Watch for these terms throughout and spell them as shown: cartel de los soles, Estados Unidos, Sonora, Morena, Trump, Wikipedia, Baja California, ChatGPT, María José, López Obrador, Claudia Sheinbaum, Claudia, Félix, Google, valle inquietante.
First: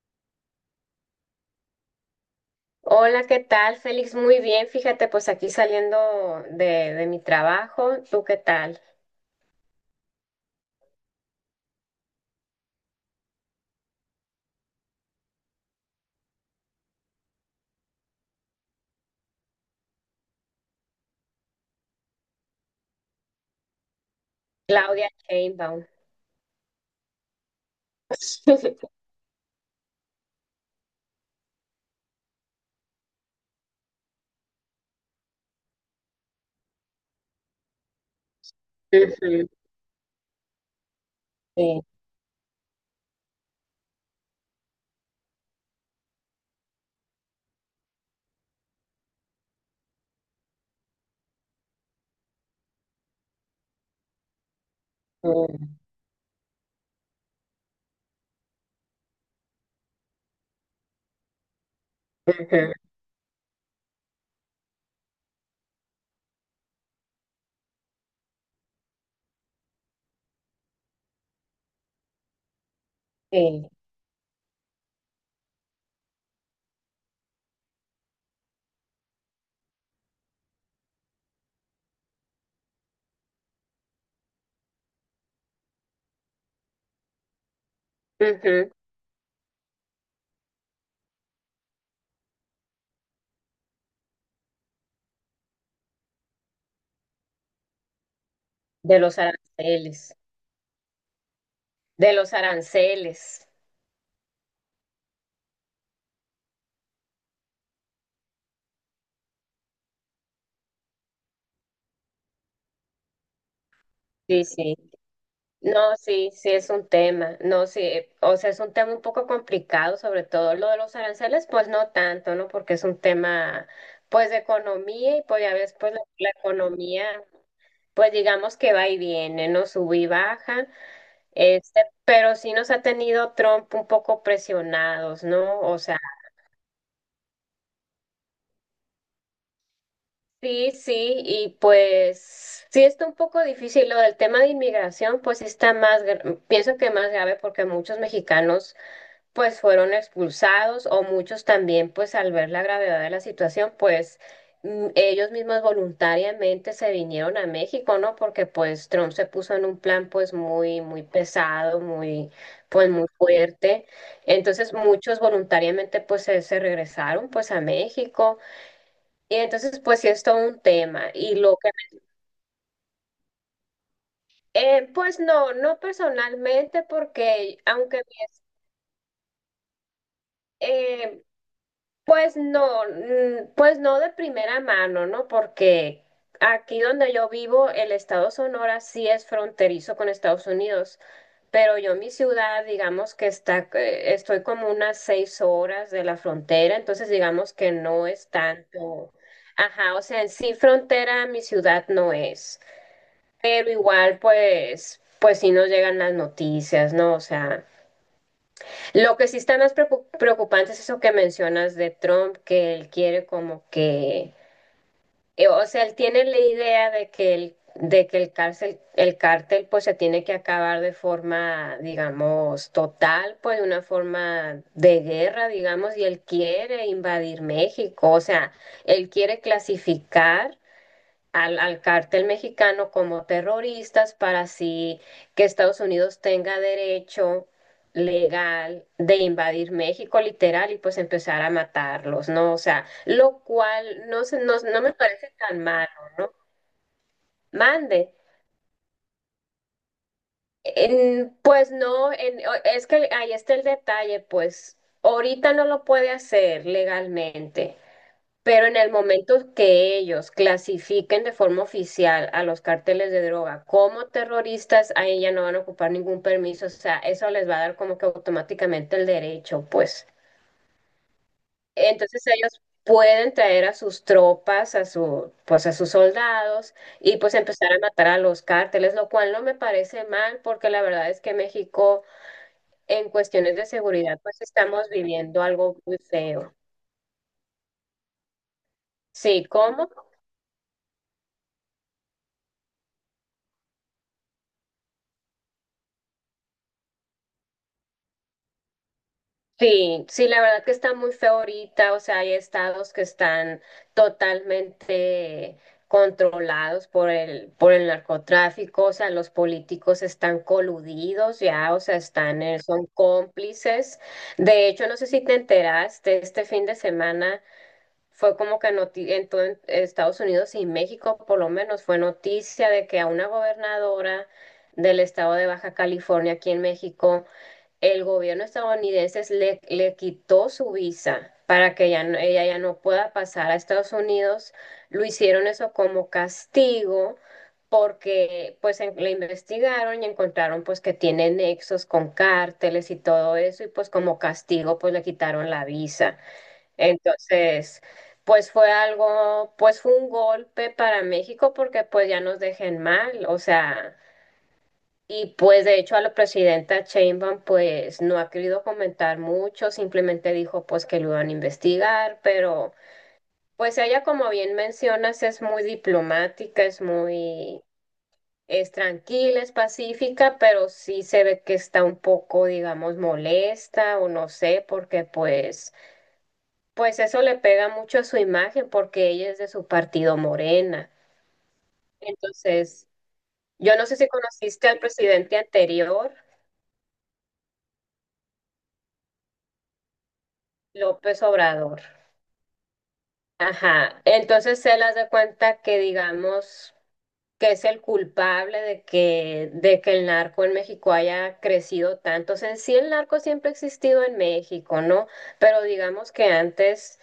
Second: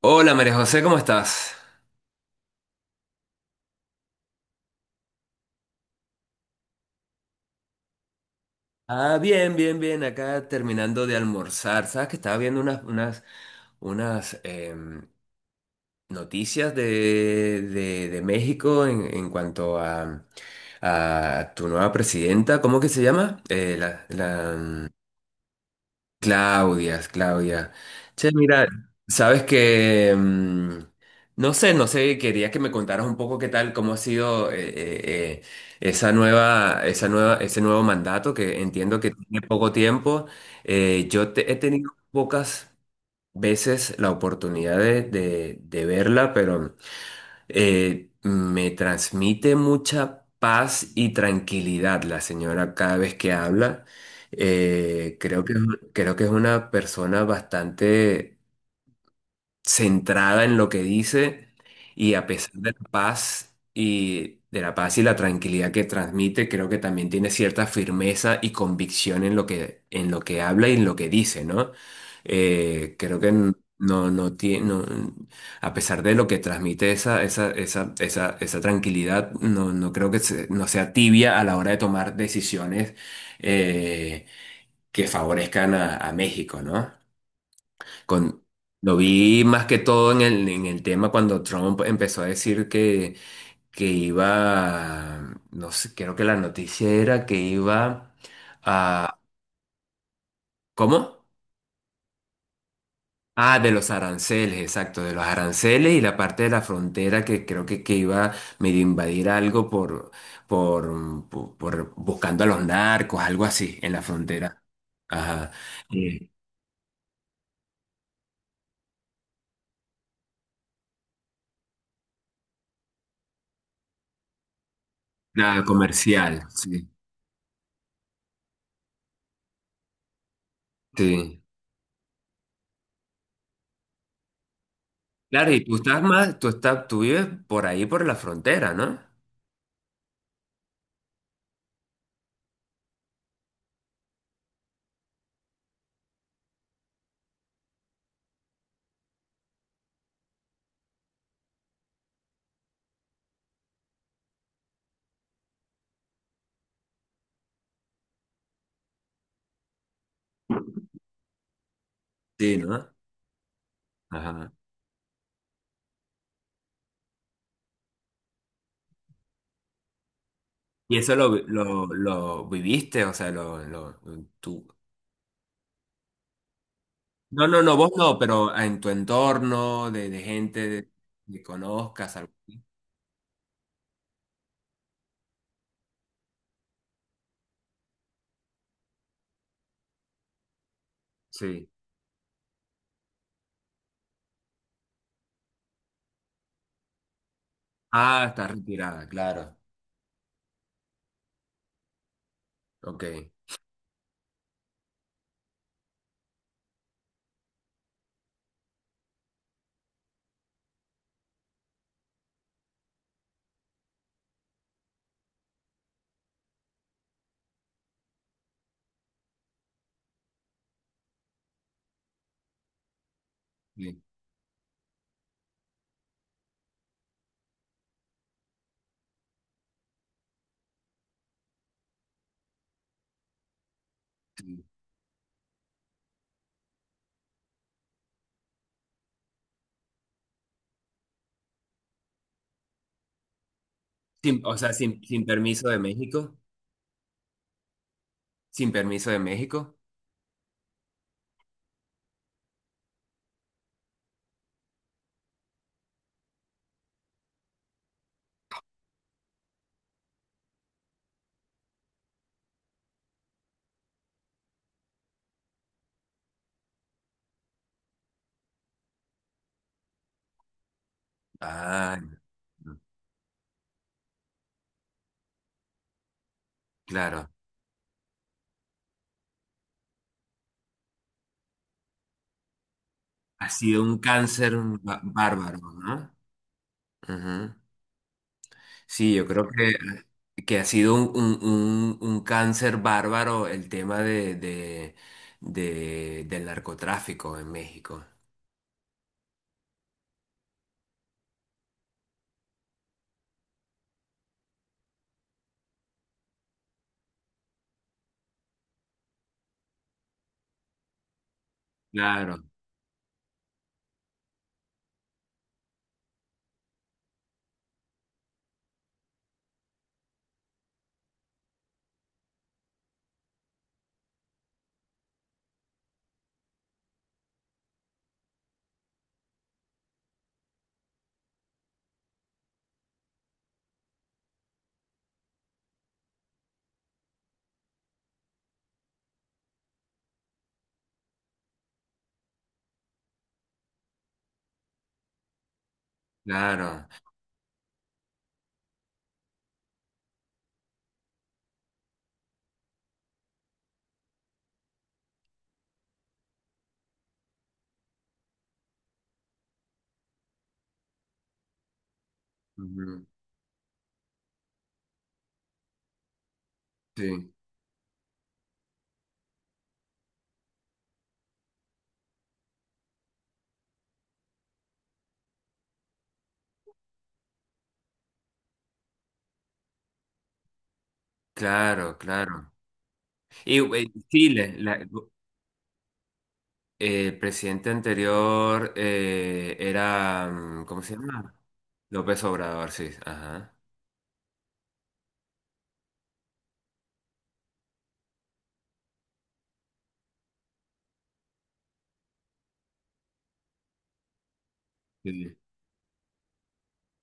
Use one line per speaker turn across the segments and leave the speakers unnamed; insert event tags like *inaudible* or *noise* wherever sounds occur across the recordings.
Hola María José, ¿cómo estás?
Hola, ¿qué tal, Félix? Muy bien, fíjate, pues aquí saliendo de mi trabajo. ¿Tú qué tal?
Bien, bien, bien, acá terminando de almorzar. Sabes que estaba viendo unas noticias de México en cuanto a tu nueva presidenta, ¿cómo que se llama? La
Claudia Sheinbaum.
Claudia, Claudia. Che, mira,
*laughs*
sabes que, no sé, no sé, quería que me contaras un poco qué tal, cómo ha sido ese nuevo mandato que entiendo que tiene
Ujú,
poco tiempo. Yo he
sí,
tenido pocas veces la oportunidad de verla, pero me transmite mucha paz y tranquilidad la señora cada vez que habla. Eh, creo que,
ujú,
creo que es una persona bastante centrada en lo que dice y a pesar de
ujú,
la paz y de la paz y la tranquilidad que transmite, creo que también tiene cierta firmeza y convicción en lo que habla y en lo que dice, ¿no? Creo que
sí,
no, no tiene, a pesar de lo que transmite esa tranquilidad, no creo que no sea tibia a la hora de tomar decisiones eh, que favorezcan a México, ¿no? Con,
ujú,
lo vi más que todo en el tema cuando Trump empezó a decir que iba, no sé, creo que la noticia era que iba
de
a...
los aranceles,
¿Cómo?
de los aranceles.
De los aranceles, exacto, de los aranceles y la parte de la frontera que creo que iba medio a invadir algo por buscando a los narcos, algo así, en la
Sí,
frontera.
sí.
Ajá.
No,
Eh,
sí, sí es un tema. No, sí, o sea, es un tema un poco complicado, sobre todo lo de los aranceles, pues no tanto, ¿no? Porque es un tema, pues, de economía y pues ya
nada,
ves, pues la
comercial, sí.
economía. Pues digamos que va y viene, ¿no? Sube y baja.
Sí.
Este, pero sí nos ha tenido Trump un poco presionados,
Claro,
¿no?
y tú
O sea,
estás más, tú estás, tú vives por ahí, por la frontera, ¿no?
sí, sí, y pues sí está un poco difícil lo del tema de inmigración, pues sí está más, pienso que más grave porque muchos mexicanos pues fueron expulsados o muchos también, pues al ver la gravedad de la situación, pues ellos mismos voluntariamente se vinieron a México, ¿no? Porque pues Trump se puso en un plan pues muy, muy pesado, muy,
Sí,
pues
¿no?
muy fuerte.
Ajá.
Entonces muchos voluntariamente pues se regresaron pues a México. Y entonces pues sí es todo un
Y
tema.
eso lo,
Y
vi-
lo que,
lo, lo viviste, o sea, lo, tú.
pues no, no personalmente
No,
porque
no, no, vos
aunque...
no, pero en tu entorno, de gente
eh,
que conozcas, algo.
Pues no, mm, pues no de primera mano, ¿no? Porque aquí donde yo vivo, el estado Sonora sí es fronterizo con Estados Unidos,
Sí.
pero yo mi ciudad, digamos que está, estoy como unas 6 horas de la frontera, entonces digamos que no
Ah,
es
está retirada,
tanto.
claro.
Ajá, o sea, en sí frontera mi ciudad no es,
Ok.
pero igual pues, pues sí nos llegan las noticias, ¿no? O sea. Lo que sí está más preocupante es eso que mencionas de Trump, que él quiere como que, o sea, él tiene la idea de que el cárcel, el cártel pues se tiene que acabar de forma, digamos, total, pues de una
Sí,
forma de guerra, digamos, y él quiere invadir México, o sea, él quiere clasificar al cártel mexicano como terroristas para
sí.
así que Estados Unidos tenga derecho legal de invadir México literal y pues empezar a matarlos, ¿no? O sea, lo cual no,
Sin- o
no,
sea,
no me
sin
parece tan
permiso de
malo, ¿no?
México.
Mande.
Sin permiso de México.
Pues no, es que ahí está el detalle, pues ahorita no lo puede hacer legalmente. Pero en el momento que ellos clasifiquen de forma oficial a los cárteles de droga como terroristas, ahí ya no van a ocupar ningún permiso, o sea, eso les va a dar como que automáticamente el derecho, pues.
Ah,
Entonces ellos pueden traer a sus tropas, a su, pues a sus soldados y
claro.
pues empezar a matar a los cárteles, lo cual no me parece mal porque la verdad es que México en
Ha
cuestiones de
sido un
seguridad pues
cáncer
estamos viviendo
bárbaro,
algo muy
¿no?
feo.
Ujú. Sí, yo
Sí,
creo que
¿cómo?
ha sido un cáncer bárbaro el tema del narcotráfico en México.
Sí, sí, la verdad que está muy feo ahorita, o sea, hay estados que están totalmente controlados por por el narcotráfico, o sea, los políticos están coludidos ya, o sea, están,
Claro,
son cómplices. De hecho, no sé si te enteraste, este fin de semana fue como que en todo Estados Unidos y México, por lo menos, fue noticia de que a una gobernadora del estado de Baja California aquí en México el gobierno estadounidense le quitó su visa para que ella, ella ya no pueda pasar a Estados Unidos. Lo hicieron eso como castigo porque pues le investigaron y encontraron pues que tiene nexos con cárteles y todo eso y pues como castigo pues le quitaron la visa.
claro.
Entonces, pues fue algo, pues fue un golpe para México porque pues ya nos dejen mal, o sea... Y pues de hecho a la presidenta Sheinbaum pues no ha querido comentar mucho, simplemente dijo pues que lo iban a investigar, pero
Ujú.
pues ella como bien mencionas es muy diplomática, es
Sí,
muy, es tranquila, es pacífica, pero sí se ve que está un poco digamos molesta o no sé, porque pues, pues eso le pega mucho a su imagen porque ella es de su partido Morena.
claro, claro.
Entonces,
Y
yo no sé si conociste al presidente anterior,
El presidente anterior era, ¿cómo se
López
llama?
Obrador.
López Obrador, sí, ajá.
Ajá, entonces él hace cuenta que digamos que es el culpable de de que el narco en México haya crecido tanto. O sea, en sí el narco siempre ha existido en México, ¿no?
Sí.
Pero digamos que antes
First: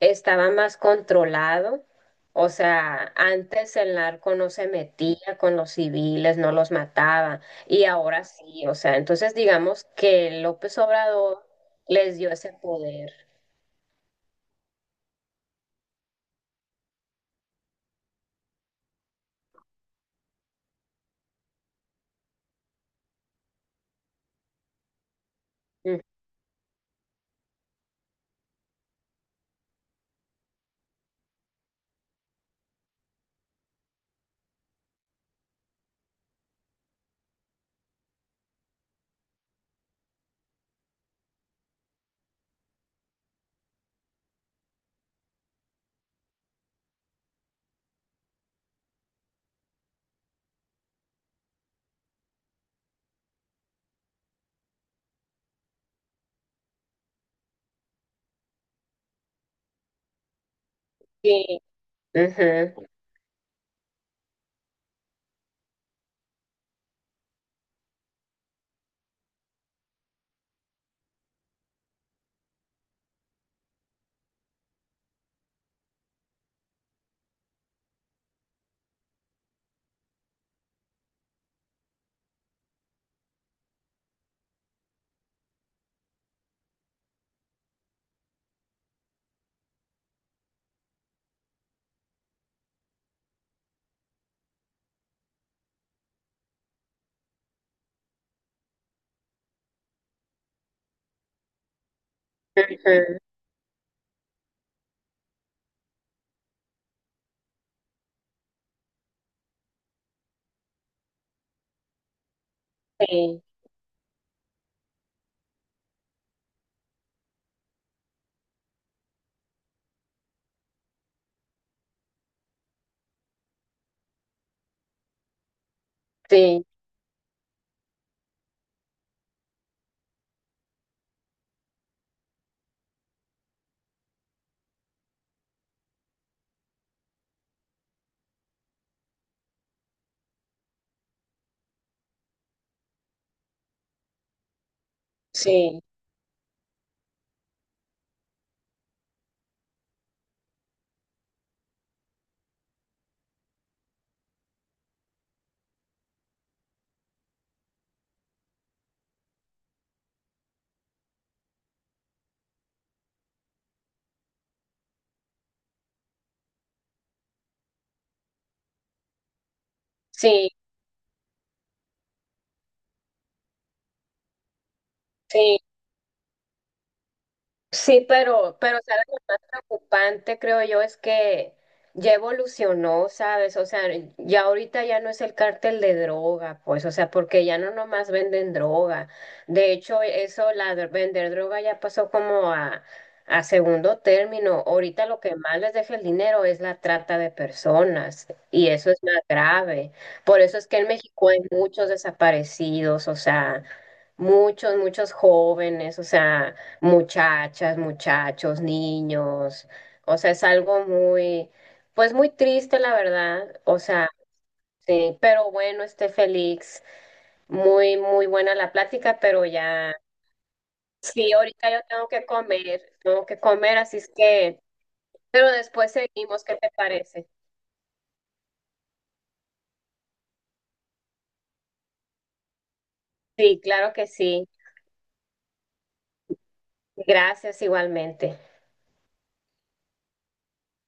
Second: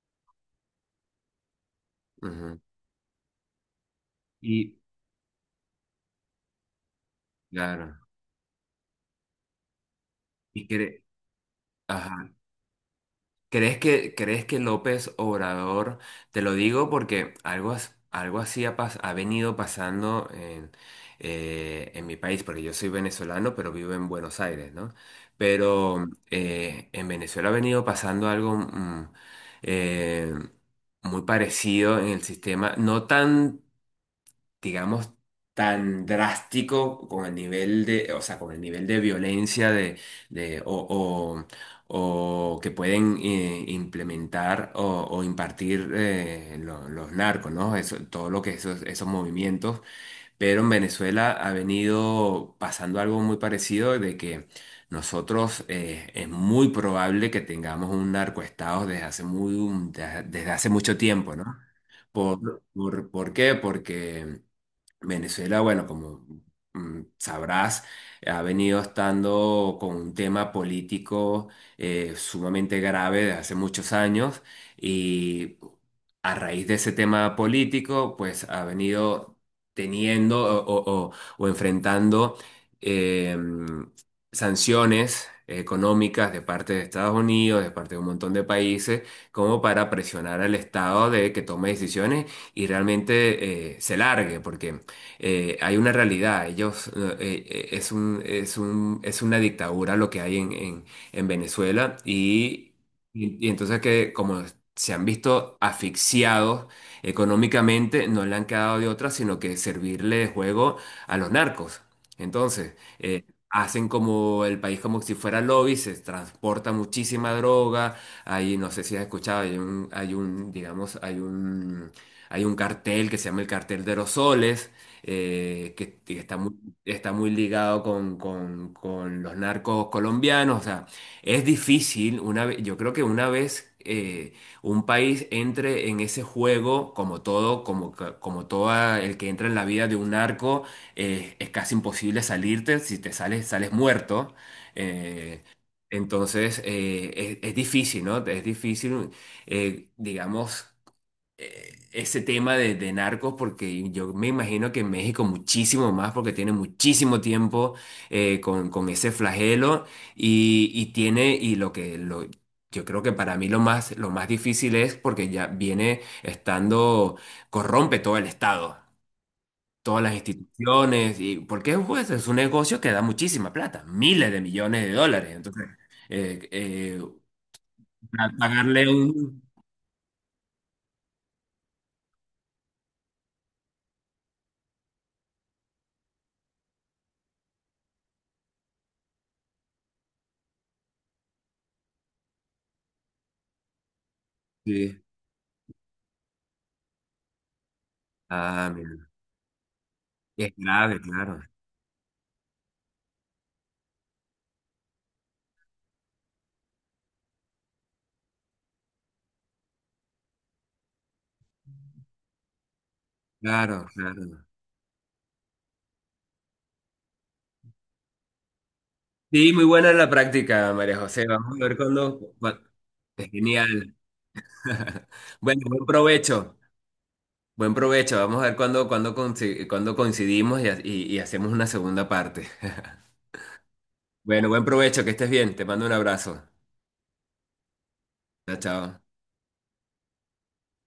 estaba más controlado. O
Ujú.
sea, antes el narco no se
Y,
metía con los civiles, no los mataba, y
claro,
ahora sí. O sea, entonces digamos que
y
López
cre-
Obrador les dio
ajá.
ese poder.
Crees que López Obrador, te lo digo porque algo así ha, ha venido pasando en mi país, porque yo soy venezolano, pero vivo en Buenos Aires, ¿no?
Ujú.
Pero en Venezuela ha venido pasando algo eh, muy parecido en el sistema, no tan digamos, tan drástico con el nivel de, o sea, con el nivel de violencia de- o que pueden implementar o impartir los narcos, ¿no? Eso, todo lo que esos movimientos. Pero en Venezuela ha venido pasando algo muy parecido de que nosotros es muy probable que tengamos un narcoestado desde hace muy, desde hace mucho tiempo, ¿no?
Sí.
¿Por,
Ujú,
por qué? Porque Venezuela, bueno, como sabrás, ha venido estando con un tema político sumamente grave desde hace muchos años y a raíz de ese tema político, pues ha venido teniendo o enfrentando eh, sanciones económicas de parte de Estados Unidos, de parte de un montón de países, como para presionar al Estado de que tome decisiones y realmente se largue, porque hay una realidad. Ellos, es una dictadura lo que hay en Venezuela
ujú.
y entonces que como se han visto asfixiados económicamente, no le han quedado de otra sino que servirle juego a los narcos. Entonces,
Sí,
hacen como el país como si fuera lobby, se transporta muchísima droga, hay, no sé si has escuchado, hay un, digamos, hay un cartel que se llama el cartel de los soles, que
sí,
está muy ligado con los narcos colombianos. O sea, es difícil, yo creo que una vez un país entre en ese juego, como todo, como todo el que entra en la vida de un narco, es casi imposible salirte, si te sales, sales muerto. Eh,
sí,
entonces, es difícil, ¿no? Es difícil, digamos ese tema de narcos, porque yo me imagino que en México muchísimo más, porque tiene muchísimo tiempo con ese flagelo y tiene, yo creo que para mí lo más difícil es porque ya viene estando, corrompe todo el Estado. Todas las
sí,
instituciones, y porque pues, es un negocio que da muchísima plata, miles de millones de dólares.
sí,
Entonces, eh, eh,
sí, pero
pagarle
sabes
un...
lo más preocupante, creo yo, es que ya evolucionó, ¿sabes? O sea, ya ahorita ya no es el cártel de droga, pues, o sea, porque ya no nomás venden droga. De hecho, eso, la de vender droga ya pasó como a segundo término.
Sí.
Ahorita lo que más les deja el dinero es la trata de personas, y
Ah,
eso es
mira.
más grave. Por
Es
eso es que en
grave,
México hay
claro.
muchos desaparecidos, o sea, muchos, muchos jóvenes, o sea muchachas, muchachos, niños. O sea, es algo muy, pues muy triste, la verdad. O
Claro,
sea,
claro.
sí, pero bueno, este Félix, muy, muy buena la plática, pero
Sí, muy buena
ya,
la práctica, María José.
sí,
Vamos a
ahorita
ver
yo
cuándo.
tengo
Es
que comer,
genial.
así es que,
*laughs*
pero
Bueno, buen
después seguimos,
provecho.
¿qué te parece?
Buen provecho. Vamos a ver cuándo, cuándo coincidimos y, y hacemos una segunda parte. *laughs*
Sí, claro que sí.
Bueno, buen provecho, que estés bien. Te mando un abrazo.
Gracias igualmente.
Chao, chao.